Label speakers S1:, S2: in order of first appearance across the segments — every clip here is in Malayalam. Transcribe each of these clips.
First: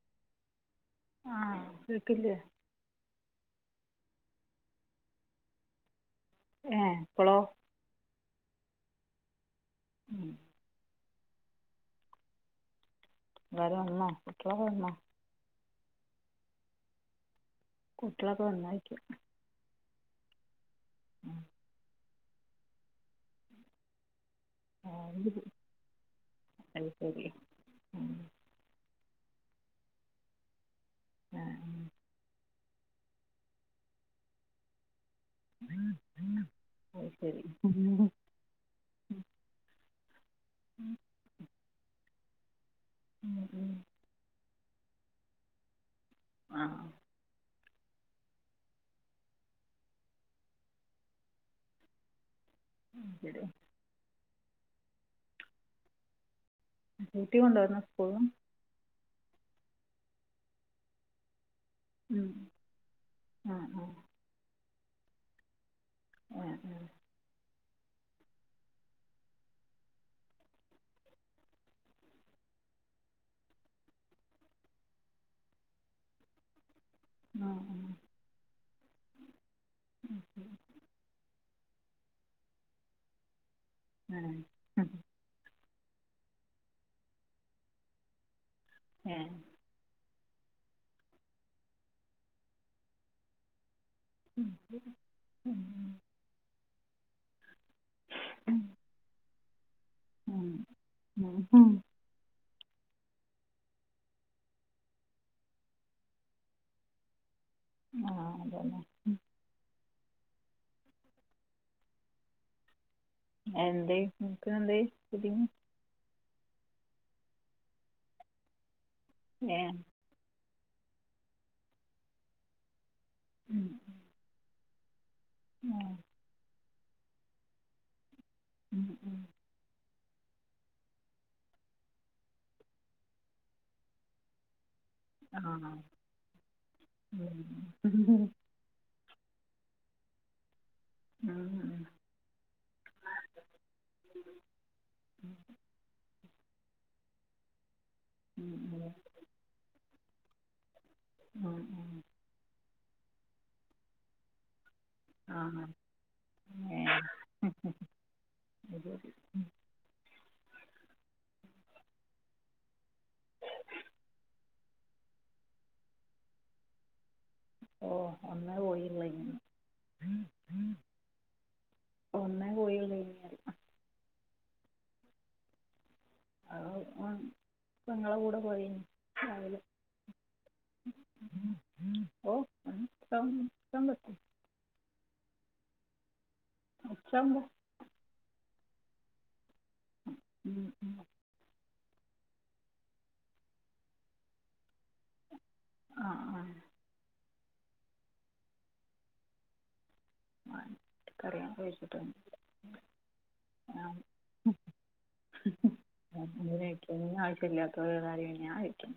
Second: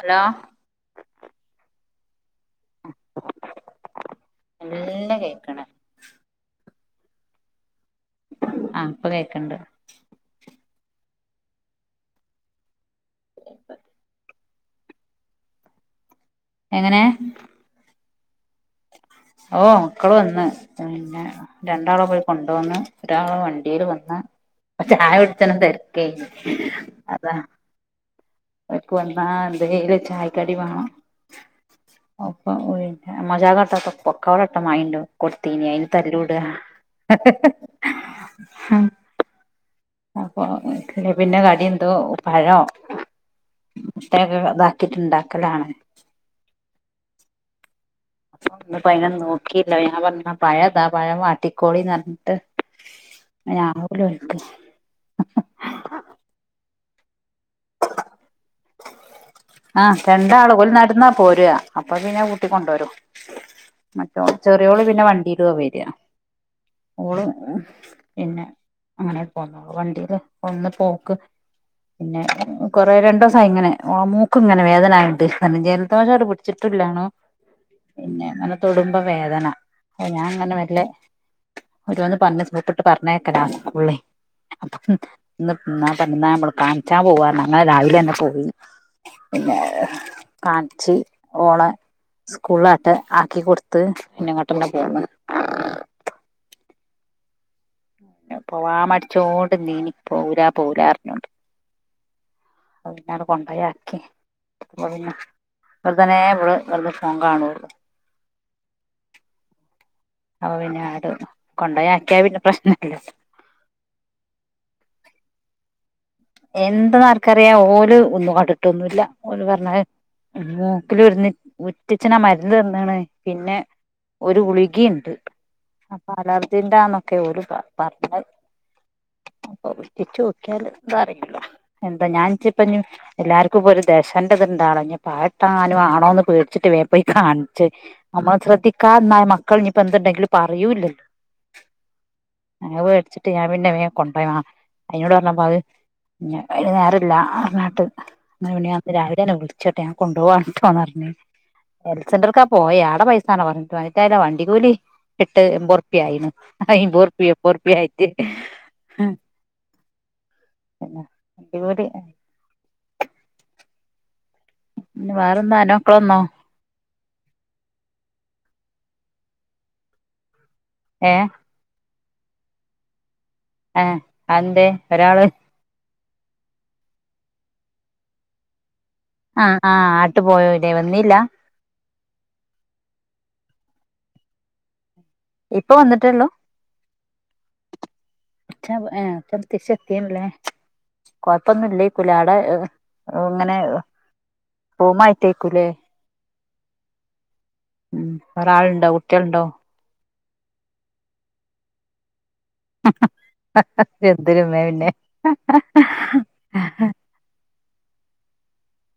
S1: അലോ?
S2: ആഹ കേക്കില്ലേ?
S1: വൊലൊ കേക്ക്ണ്.
S2: ഏ പ്പോളോ?
S1: ആഹ ഇപ്പൊ കേൾക്കണ്ട്.
S2: ഉം ള്ളേര് വന്നോ പിള്ളേര് വന്നോ.
S1: എങ്ങനെ
S2: കുട്ടികളൊക്കെ വന്നായിക്കൃ.
S1: ഓ മക്കള് വന്ന് പിന്നെ
S2: ഉം.
S1: രണ്ടാളാ പോയി കൊണ്ട് കൊടരണം. ഒരാള വണ്ടിൽ വന്ന്
S2: ആ,
S1: ചായ
S2: അത് ശരി
S1: കുടിച്ചന തിരക്കേ നു
S2: അത് ശരി.
S1: അതാ
S2: ഉം.
S1: എക്ക വന്താന്തയില ചായ് കടി വണം.
S2: ആഹ ഉ
S1: അപ്പ മജകട്ട പൊക്കോട്ട മൈടവും. കൊടുത്തീനി അയിന് തല്ലൂട.
S2: അത് ശരി ഉം,
S1: അപ്പൊ പിന്നെ കടി എന്തോ പഴം.
S2: ഉം ഉം
S1: മുട്ടയൊക്കെ ഇതാക്കിട്ടുണ്ടാക്കലാണ്.
S2: ആഹ്
S1: അപ്പൊ ഒന്ന് ഭയിന് ഒനും നോക്കിയില്ല ഞാൻ പറഞ്ഞു പഴതാ പഴം വാട്ടിക്കോളിന്ന് പറഞ്ഞിട്
S2: അത് ശരി
S1: ആവുല ഒൽക്.
S2: കുടികൊടരണ സ്കൂള്ന്.
S1: ആഹ രണ്ടാള് ഒല് നടന്നാ പോര. അപ്പൊ പിന്നെ
S2: ഉം.
S1: കൂട്ടി കൊണ്ടരും
S2: ആ ആ
S1: മറ്റോ ചെറിയോള് പിന്നെ വണ്ടിയില വരിയാ
S2: ഉം ഉം
S1: ഓള് പിന്നെ അങ്ങനെ പോന്ന വണ്ടിയില് ഒന്ന് പോക്ക് പിന്നെ കൊറെേ രണ്ട ദിവസം ഇങ്ങനെ മൂക്കും ഇങ്ങനെ വേദനായിട്ട് ജലദോഷം അടെ പിടിച്ചിട്ടില്ലാണോ
S2: ആ ഉ
S1: പിന്നെ അങ്ങനെ തൊടുമ്പ വേദന അപ്പ ഞാൻ അങ്ങനെ വല്ല ഒരു വന്ന് പറഞ്ഞപ്പിട്ട് പറഞ്ഞേക്കനാ പുള്ളി
S2: ഹേ
S1: അപ്പം ഇന്ന് പറഞ്ഞാ നമ്മൾ കാണിച്ചാ പോവാ ഞങ്ങൾ രാവിലെ തന്നെ പോവും
S2: ഏ
S1: പിന്നെ കാണിച്ചി ഓള സ്കൂളാട്ട് ആക്കിടുത്ത്
S2: ഉം,
S1: പിന്നെങ്ങോട്ട്ന്നെ പോകണം
S2: ഉം, ഉം.
S1: പിന്നെ പോവാ മടിച്ചോൊണ്ട് നീനി
S2: ഉം.
S1: പോവൂല പോവൂല പോരാറിഞ്ഞുണ്ട്
S2: ഉം. ഉം.
S1: അത് പിന്നട് കൊണ്ടു പോയാക്കി അ പിന്നെ വെറുതനെ ഇടെ വെറുതെ ഫോൺ കാണു
S2: ആ അതന്നെ
S1: അവ പിന്നെ ആട് കൊണ്ടപോ ആക്കിയാ പിന്നെ പ്രശ്നല്ലല്ലോ
S2: എന്തേ നിങ്ങക്ക് എന്ത
S1: എന്തെന്നാർക്കറിയാ ഓല് ഒന്നും കടുട്ടൊന്നുമല്ല ഓല്
S2: ഏ
S1: പറഞ്ഞാല് മൂക്കില ഒരുന്ന് ഉറ്റിച്ചനാ മരുന്ന് തന്നാണ് പിന്നെ
S2: ഉം.
S1: ഒരു ഗുളികിയുണ്ട്
S2: ആ
S1: അപ്പൊ അലർജിന്റൊന്നൊക്കെ ഒരു പറഞ്ഞഞ്
S2: ഉം, ഉം.
S1: പ്പൊട്ടിച്ച നോക്കിയല് എന്താറിയല്ലോ എന്താ ഞാൻപ്പ എല്ലാർക്കും ഇപ്പോ ഒരു ദേശേൻന്റെറെത്ന്താള പാട്ട
S2: ആ
S1: ആാനും ആണോന്ന് പേടിച്ചിട്ട് വേ പോയി
S2: ഉം.
S1: കാണിച്ചച്ച്
S2: ഉം, ഉം,
S1: നമ്മള് ശ്രദ്ധിക്ക എന്നായ മക്കളനി ഇപ്പൊ എന്തുണ്ടെങ്കിലും പറയൂലല്ലോ
S2: ഉം ഉം.
S1: അ മേടിച്ചിട്ട് ഞാ പിന്നെ കൊണ്ട പോോ വണം അതിനോട് പറഞ്ഞപ്പോ അഹ് പിന്ന അ നേരല്ലറനാട്ട്
S2: ഉം,
S1: അങ്ങനെ മ
S2: ഉം,
S1: ന്ന് രാവിലെ തന്നെ വിളിച്ചോട്ടെ ഞാൻ കൊപോകട്ടോന്ന് പറഞ്ഞു
S2: ഉം, ഉം.
S1: മെരിയസെന്റർക്കാ പോയ അടെ പൈസണ പറഞ്ഞിട്ട് വിട്ടല്ലോ വണ്ടി കൂലി
S2: ആ
S1: എട്ട് എമ്പറു പ്പായിന്നു
S2: ഏ
S1: അയിമ്പറു പ്പിയാ അയ് മ്പർ പ്പി യ ആയിറ്റ്
S2: [inaudible]
S1: ഇവടെയ് പിന്നെ വേറെന്താ അന്റെ മ ക്കള് വന്നോ?
S2: ഓ ഒന്നേ പോയില്ലന്നു
S1: ഏ
S2: ഒന്നെ പോയല്ലെന്നു പറ
S1: എ അതെന്തേ ഒരാള്
S2: ആ പെങ്ങളുടെ കൂടെ പോയിന്
S1: അ ആട്ടു പോയവിടെ വന്നില്ല
S2: ഉ ഓ സമസ്
S1: ഇപ്പൊ വന്നിട്ടൊള്ളൂ
S2: [unintelligible]
S1: ഒച്ചവു സത്തിം ലെ കൊഴപ്പൊന്നും ഇല്ലേക്കൂല അവിടെ ഇങ്ങനെ റൂമായി ട്ടേക്കൂലേ
S2: ആഹ് ആഹ്
S1: ഉം വേറാ ളുണ്ടോ കുട്ടിളുണ്ടോ?
S2: [unintelligible] ഞാൻ
S1: എന്തവേണ്ടേ
S2: [unintelligible] ക്കും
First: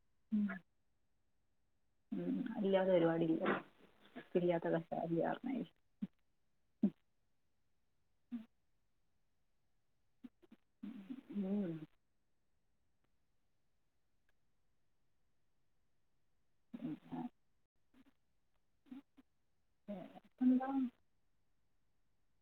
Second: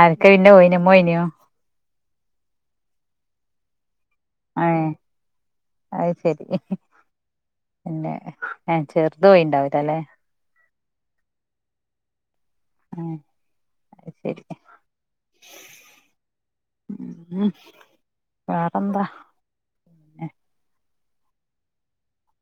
S1: ആൽ കയിന്റെ ഓയിന മൊ യിനോ
S2: ഉം കായില്ലാത്ത പരിവാടില്ല ഉപ്പില്ലാത്ത കസായില്ലറിഞ്ഞതിരി.
S1: അയ് ശരി പിന്നെ ചേർത് പോയിണ്ടാവില്ലലെ?
S2: ഏഹേ
S1: എ അയ് ശരി. വേറെന്താ? ഏ
S2: വേറെപ്പന്താ?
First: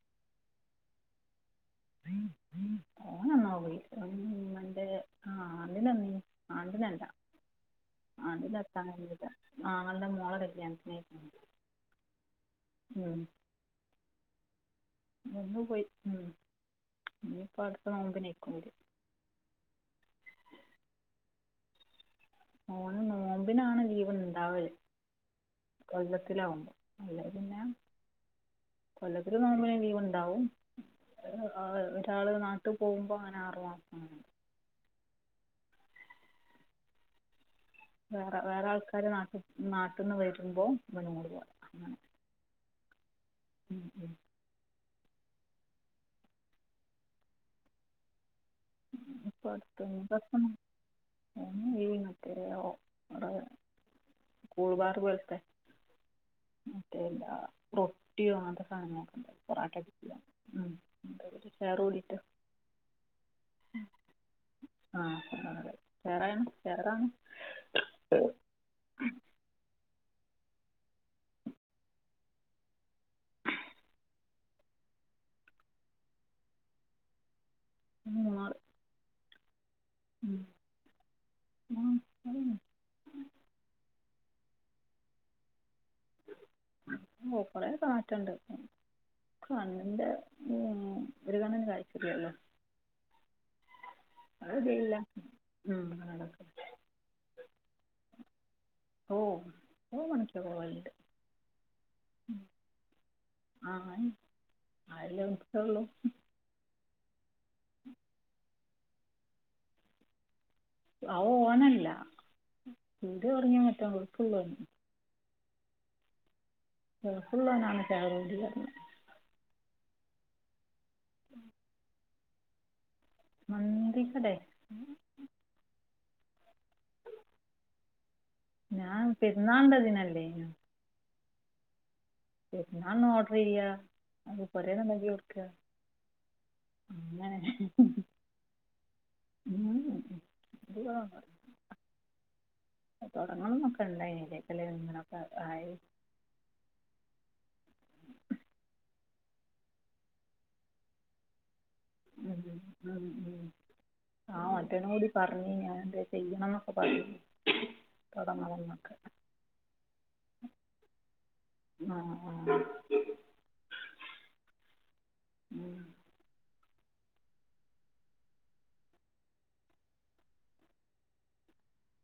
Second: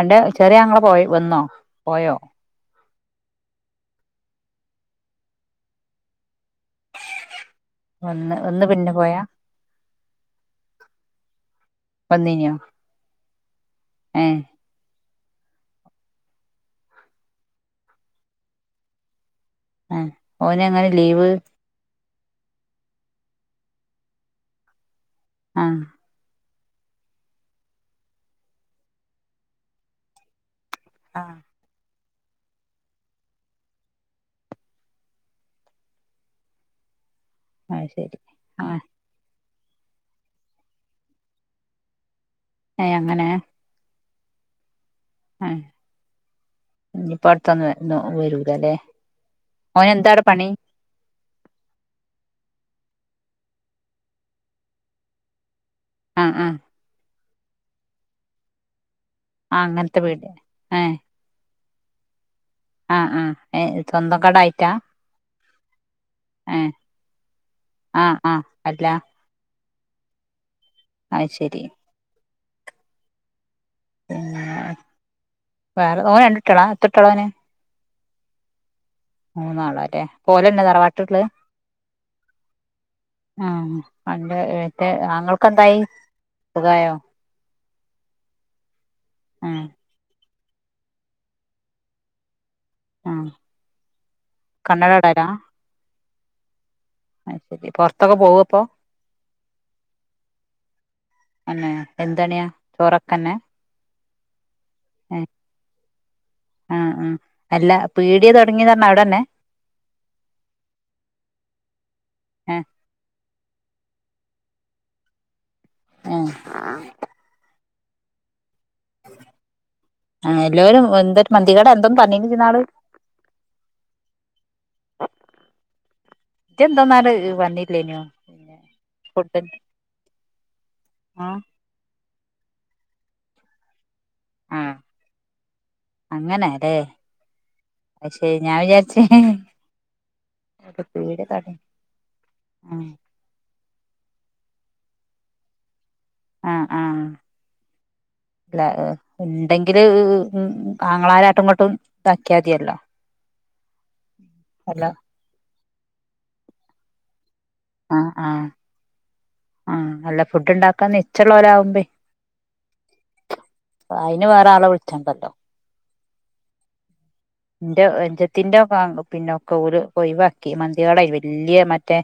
S1: അന്റെ ചെറി ആങ്ങളെ പോയ് വന്നോ പോയോ?
S2: എന്നൊപ്പോയി ആൻഡ്നെനി ആണ്ട് നല്ല. ആ
S1: വന്ന് വന്ന് പിന്നെ പോയാ
S2: ണ്ടിനത്താൻകഴിഞ്ഞില്ല ആങ്ങളട മോളെ കല്ല്യാ ത്തിനയ്ക്കണ്.
S1: വന്നീനോ ഏ
S2: വന്ന് പോയി ഉം ന്നിപ്പോ അടുത്ത നോമ്പിന്യയ്ക്കും വര?
S1: ആ ഓനങ്ങനെ ലീവ്?
S2: ഓന് നോമ്പിനാണ് ലീവ് ഇണ്ടാവല്
S1: ആ
S2: കൊല്ലത്തിലാവുമ്പോ. അല്ലങ്കിപിന്നെ കൊല്ലത്തില് നോമ്പി ന് ലീവ് ഉണ്ടാവും. ആ ഒരാള് നാട്ടി പോകുമ്പോ ഓന് ആ റ് മാസത്തിനു അങ്ങനെ വരും.
S1: അത് ശരി
S2: വേറെ വേറെ
S1: ആ
S2: ആൾക്കാര് നാട്ടിൽ നാട്ടിന്ന് വരുമ്പോ ഇബന് ഇങ്ങട്ട് പോരാ ങ്ങനെ.
S1: ഏ അങ്ങനെ?
S2: ഉം ഉം.
S1: ആ ഇനിപ്പ അടുത്തൊന്നു വരൂലല്ലേ?
S2: ഞ്ഞിപ്പൊ അടുത്ത
S1: ഓന് എന്താ അവിടെ പണി
S2: [unintelligible] [unintelligible] കൂൾബാർപോൽത്തെ?
S1: അഹ് ആ.
S2: മറ്റേ ഇല്ല റൊട്ടി [unintelligible] നങ്ങളൊക്കെ ണ്ട്
S1: ആ
S2: പൊറാട്ട
S1: അങ്ങനത്തെ വീട് ഏ
S2: [unintelligible] വേറെ ഉരീറ്റോ
S1: ആ ആ എ സ്വന്ത കടായിറ്റാ
S2: ആ വേറെ വേറെന്നു
S1: ആ ആഅല്ല ആ യ്ശരി പിന്ന വേറെ ഓന് രണ്ട്ട്ടൊളാഎത്ര ട്ടൊളാഓന്
S2: മൂ [unintelligible]
S1: മൂന്നാളാല്ലേ ഓലെന്നെ തറവാട്ട്ല്ലേ [unintelligible] ആ അന്റെ മറ്റേആങ്ങൾക്ക്ന്തായി സുഖായോ
S2: ഓ കൊറ മാറ്റണ്ട്
S1: ഉം
S2: കണ്ണിന്റെ ഉ ഒര് കണ്ണിന് കാഴ്ച്ചഇല്ല്യല്ലോ
S1: ആഹ് കണ്ണട
S2: മഴപെയ്യുല്ലഉം
S1: ഇടലാ
S2: [inaudible]
S1: അത് ശരി പൊറത്തൊക്കെ പോവോ ഇപ്പൊ
S2: ഓ [unintelligible]
S1: അന്നെ എന്തണ്യ ചോറക്കന്നെ?
S2: ആഹ് ആല്ലേനിച്ചോള്ളൂ
S1: ആ ആ അല്ല പീട്യതൊടങ്ങിനർഞ്ഞ അവടന്നെ?
S2: ആഓനല്ല
S1: ഏഹ്
S2: പീട്യ തൊടിങ്ങി മറ്റഗൾഫ് ള്ളോൻ.
S1: [unintelligible]
S2: ഫുള്ള നാക്ക് ആക [inaudible]
S1: ആ എല്ലോരും എന്ത മന്തികേടാ എന്തോന്ന് പറഞ്ഞിന്നുജ്ജ്ന്നാള്
S2: മന്തി കടെ
S1: ന്തോന്നാല്
S2: ഞാൻ
S1: പറഞ്ഞില്ല്യയ്ന്നൊഫുഡ്
S2: പെരുന്നാളിൻ്റെ അതിനല്ലേ
S1: ആഹ്
S2: പെര് ന്നാള്ന്ഓഡ്രെയാ പൊരേലൊന്നുഅല്ലെ വെക്ക
S1: അങ്ങനല്ലേ പക്ഷേ ഞാവിചാര്ച്ച്
S2: ഇത് കുഴപ്പമില്ല
S1: [unintelligible] ആഹ്
S2: തൊടങ്ങണംനൊക്കെണ്ടായ്ന്ന്ലക്കല്ലേഇങ്ങനൊക്കെ ആയി
S1: ആഹ് ആഹ് ല്ലഹ് ണ്ടെങ്കില് ഉ ആങ്ങളാരായ്ട്ട് ഇങ്ങട്ടും
S2: [unintelligible] ആഹ്
S1: അല്ല
S2: മറ്റൊന്കൂടി പറഞ് ഞാൻ ചെയ്യണംനൊക്കെ പറഞ്
S1: ആഹ് ആഹ് ആഹ് അല്ലഫുഡ്ണ്ടാക്കാ നിചെള്ളോര്ആവുമ്പേ
S2: ആ ആ
S1: അയ്ന് വേറആളെവിളിച്ചാണ്ടല്ലോ
S2: [inaudible]
S1: ന്റെ അ ഞ്ചത്തിന്റെപിന്നൊക്കെഓല് ഒയ് വാക്കി മന്തികടെയ് വെല്യേ മറ്റേ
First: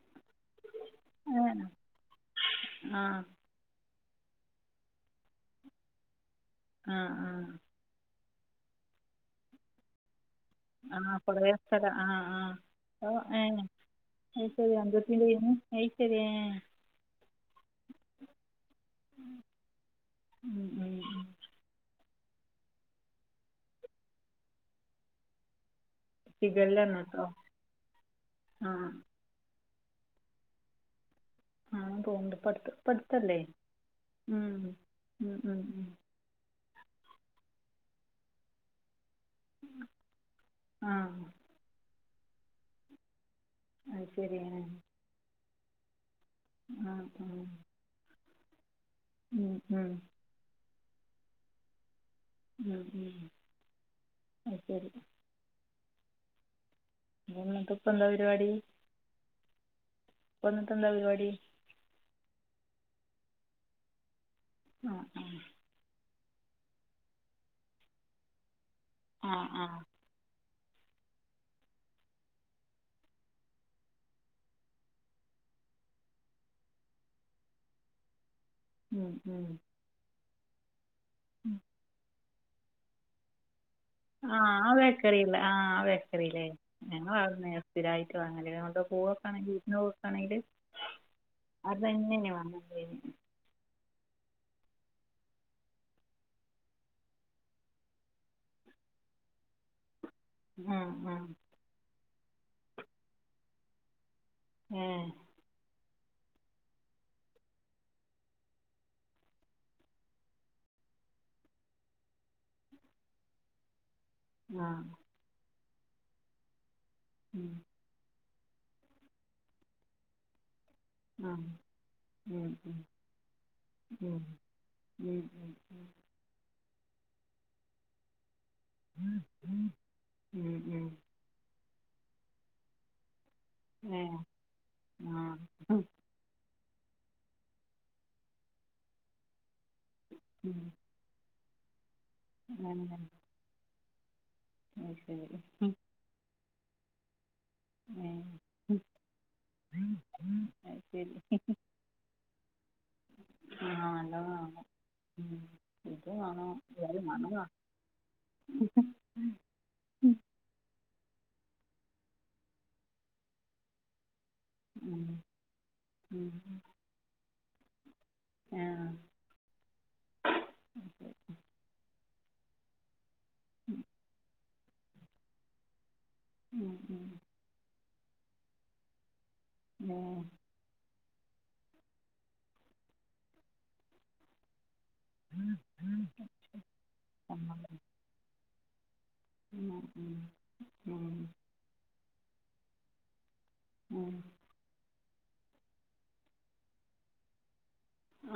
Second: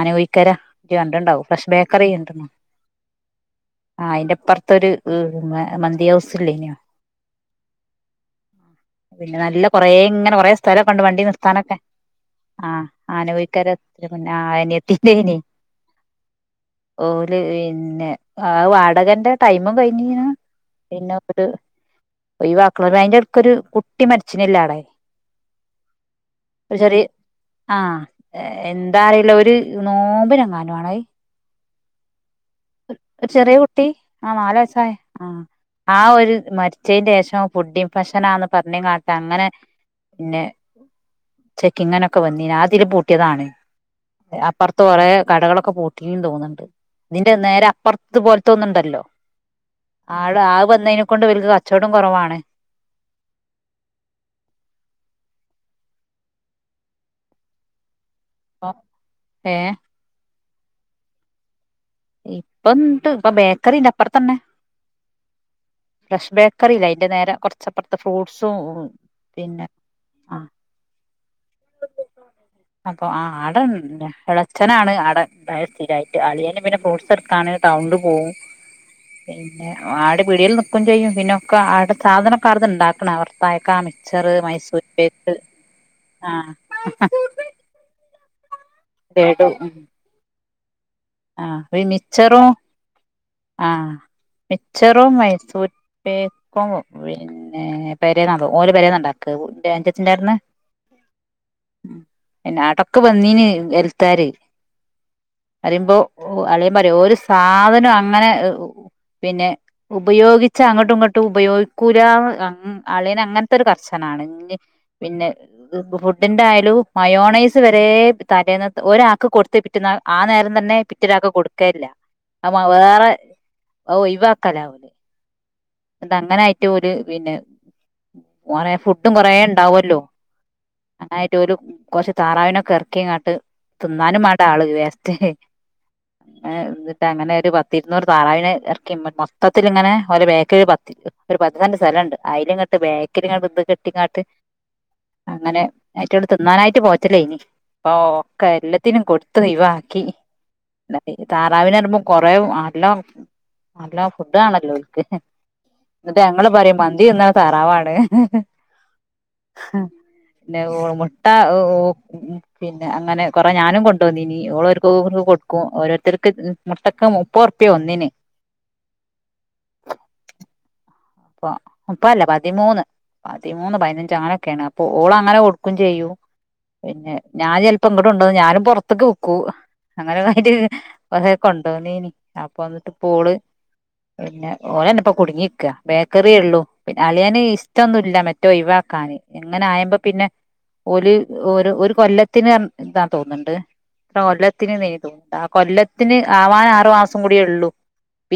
S1: അന ഒയ്ക്കര ഇയ്യ്കണ്ട്ണ്ടാവും
S2: അങ്ങനെ
S1: ഫ്രഷ് ബേക്കറി ണ്ടന്നോ
S2: ആ
S1: ആഅയ്ന്റെപ്പുറത്തൊരു മമന്തി ഹൗസ് ഇല്ലേയ്നോ
S2: ആഹ്ആഹ്
S1: പിന്നെ നല്ല കൊറേങ്ങനെകൊറേ
S2: ആഹ് കൊറയസ്ഥല ആഹ് ആഹ് ഏ
S1: ആനകുഴിക്കര പിന്നെ
S2: അശെരി
S1: അനിയത്തിന്റെനി
S2: അജജത്തിന്റെണ് അയ് ശരി ആഹ് -
S1: ഓല് ഇന്നെ ആ വാടകന്റെ ടൈമും കൈഞ്ഞീന്ന് പിന്നെ അങ്ങ്ട് ഒയ്വാക്കള അയിന്റെട്‌ക്കൊരു കുട്ടി മരിച്ചിനില്ലാടെ ഒരു
S2: ഷിഗെല്ലാണ്
S1: ചെറി
S2: കേട്ടോ
S1: ആഹ്
S2: ആ
S1: എന്താഅറിയില്ലഒര് നോബിനങ്ങാനു ആണേഹ്
S2: ആ തോൺണ്ട്പ്പട്‌ത്ത്
S1: ഒര്ചെറ്യേകുട്ടി ആനാല് വയസായെ ആആഒര്മരി ച്ചേന്റെഷംഫുഡ്ഡിംഫഷനാന്ന് പറഞ് കാട്ടഅങ്ങനെ ന്നെ
S2: ആ
S1: ചെക്കിങ്ങനൊക്കെ വന്നീന് ആതില് പൂട്ട്യേതാണ്
S2: അത് ശരി
S1: അപ്പൊർത്ത് കൊറേ കടകളൊക്കെപൂ തീംതോന്ന്ണ്ട്
S2: ആഹ്
S1: നേരെ അപ്പൊർത്ത് പോൽത്തൊന്നുണ്ടല്ലോ ആട ആവന്നയ്നെകൊണ്ട് ഇവര്ക്ക്‌ കച്ചോടം കൊറവാണ്
S2: മ് ഹ് മ് ഹ് ആ ശരി [unintelligible] ഇപ്പ എന്താ പരിപാടി
S1: ഏഹ്
S2: ഇപ്പ നിങ്ങക്കെന്തപരിപാടി
S1: ഇപ്പൊ ബേക്കറിന്റെ അപ്പറത്ത് തന്നെ
S2: ആഹ് ആഹ്
S1: ഫ്രഷ് ബേക്കറി ഇല്ലെഅതിന്റെ നേരെ കൊറച്ചപ്പുറത്തെ ഫ്രൂട്സും
S2: ആ ആ
S1: പിന്നെ ആഹ് അപ്പൊ ആട് ഒണ്ട് ഇളയച്ചനാ ആടെ സ്ഥിരമായിട്ട് അളിയ പിന്നെ ഫ്രൂട്ട്സ് എടുക്കാണ് ടൗണിൽ പോവും പിന്നെ ആട് പിടിൽ നിക്കുകയും ചെയ്യും പിന്നൊക്കെ ആടെ സാധനം കറന്നുണ്ടാക്കണ വർത്തായക്കാമി
S2: ആഹ് ആഹ് ബേക്കറിയില്ല ആ ആ ബേക്കറില്ലേ
S1: ആഹ്
S2: ഞങ്ങൾ അവ ടുന്ന വാങ്ങിത് സ്ഥിരമായിട്ട് അങ്ങനെത കൊണ്ട്
S1: ലഡു
S2: പോവക്കണെങ്കിൽ വീട്ടിനന് പോവക്കാണെങ്കിൽ
S1: ആഹ്
S2: അതന്നെയ [inaudible]
S1: മിച്ചറും ആഹ് മിച്ചറോ മൈസൂരിേക്കും പിന്നെ പെരേന്നാ ഓല പരേന്നണ്ടാക്ക അഞ്ചച്ച്ചൻ്ണ്ടായിന്ന്
S2: ആഹ് ആഹ്
S1: [inaudible]
S2: ഉം
S1: അറിയുമ്പോ അളിയുമ്പ റയും ഒരു സാധനം അങ്ങനെ പിന്നെ ഉപയോഗിച്ച അങ്ങോട്ടും ഇങ്ങോട്ടും ഉപയോഗിക്കൂല്ല അളിയന് അങ്ങനത്തെ ഒരു കർശനാണ്
S2: ആ
S1: ഫുഡിന്റെ ആയാലും
S2: ഉം
S1: മയോണൈസ് വരുന്ന ദേ തലേന്നത് ഒരാൾക്ക് കൊടുത്ത് പിറ്റന്നാള് ആ നേരം തന്നെ പിന്നൊരാക്കെ
S2: ആ
S1: കൊടുക്കേല്ല
S2: ഉം
S1: അ
S2: ഉം
S1: വേറെ അ
S2: ഉം ഉം
S1: ഒയിവാക്കലാ
S2: ഉം
S1: ഇന്നണ്ടങ്ങനൊയിട്ട് ഓല് പിന്നെ [unintelligible] ഫുഡും കൊറെേ ഉണ്ടാവല്ലോ
S2: ഉം ഉം
S1: ആായിട്ട് ഒരു കുറച്ച് താറാവിനൊക്കെ ഇറക്കിങ്ങാട്ട്
S2: ഏ
S1: തിന്നാനും വാണ്ടേ ആള് വേസ്റ്റ്
S2: ആ
S1: എന്നിട്ട് അങ്ങനെ ഒരു പത്തിരുന്നൂറ് താറാവിനെ ഇറക്കി മ മൊത്തത്തിൽ ഇങ്ങനെ ഓലെ
S2: ഉം
S1: ബേക്കില് പ ഒരു പത്ത് സെന്റ്സ്ഥലം ണ്ട് അ യില് ഇങ്ങട്ട്
S2: അങ്ങനെ
S1: ബേക്കില് [unintelligible] കുറ്റിക്കാട്ട്
S2: [unintelligible]
S1: അയിറ്റ ടെ തിന്നാനായിട്ട് പോറ്റ ലേന്ന്
S2: ഏ
S1: ഓക്കെ
S2: ഉം.
S1: എല്ലാത്തിനും കൊടുത്ത്ഒയിവാക്കി
S2: അത് ശരി
S1: താറാവിനറിമ്പോ കൊറേ [inaudible]
S2: ആ
S1: നല്ല
S2: നല്ലോണം കാണും
S1: ഫുഡ്ാണല്ലോ ൽക്ക്
S2: ഉം ഇത്
S1: ന്നട്ട് ഞങ്ങള്
S2: കാണും
S1: പറിം മന്തി തിന്ന തറാവാണ്
S2: ഉ
S1: പിന്നെ മുട്ട പിന്നെ അങ്ങനെ കൊറേ ഞാനും കൊണ്ടുവന്നുനി ഓള്ഓല്
S2: ഉം
S1: കൊക്കെ കൊടുക്കും
S2: ഉം
S1: ഓരോരുത്തർക്ക് മുട്ടക്ക മുപ്പതുറുപ്പ്യ ഒന്നിന്
S2: ആഹ്
S1: അപ്പ മുപ്പതല്ല പതിമൂന്ന് പതിമൂന്ന് പതിനഞ്ച് അങ്ങനെയൊക്കെണ് അപ്പൊ ഓള് അങ്ങനെ കൊടുക്കും ചെയ്യൂ
S2: ഉം ഉം
S1: പിന്നെ ഞാൻ ചെൽപ്പോ ഇങ്ങോട്ടു കൊണ്ടന്ന് ഞാനും പൊറത്തേക്ക് വിക്കൂ
S2: ഏ
S1: അങ്ങനെ ക്കെ കാര് കൊറെ കൊണ്ടോന്നീനി അപ്പ വന്നിട്ട് ഓള് പിന്നെ ഓലന്നപ്പ കുടുങ്ങി നിക്കാ ബേക്കറി ഉള്ളൂ പിന്നെ അളിയന്
S2: സമ്മതം.
S1: ഇഷ്ടൊന്നുല്ല മറ്റേ ഒയിവാക്കാന് ഇങ്ങനെ
S2: ഉം
S1: ആയ്പ
S2: ഉം
S1: പിന്നെ
S2: ഉം
S1: ഓല് ഒരു കൊല്ലത്തിന് റ ഇന്താ തോന്നുന്നുണ്ട്
S2: ഉം
S1: ഇത്ര കൊല്ലത്തിന് നെയ്തു ആ കൊല്ലത്തിന് ആവാൻ ആറു മാസം കൂടി ഉള്ളു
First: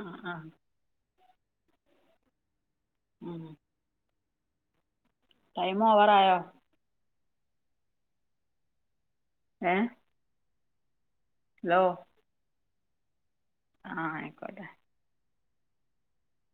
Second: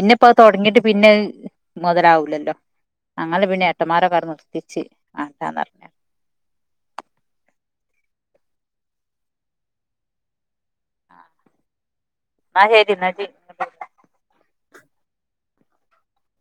S2: ആ ആ
S1: അത് തൊടങ്ങിട്ട് പിന്നെ മുതലാവൂലല്ലോ
S2: ഉം
S1: അങ്ങെനെ പിന്നെ [unintelligible] പറഞ്ഞ്
S2: ടൈമോ ഓവറായോ ഏഹ് ഹലോ
S1: ഇന്നാ ശെരി
S2: ആഹ ആയിക്കോട്ടെ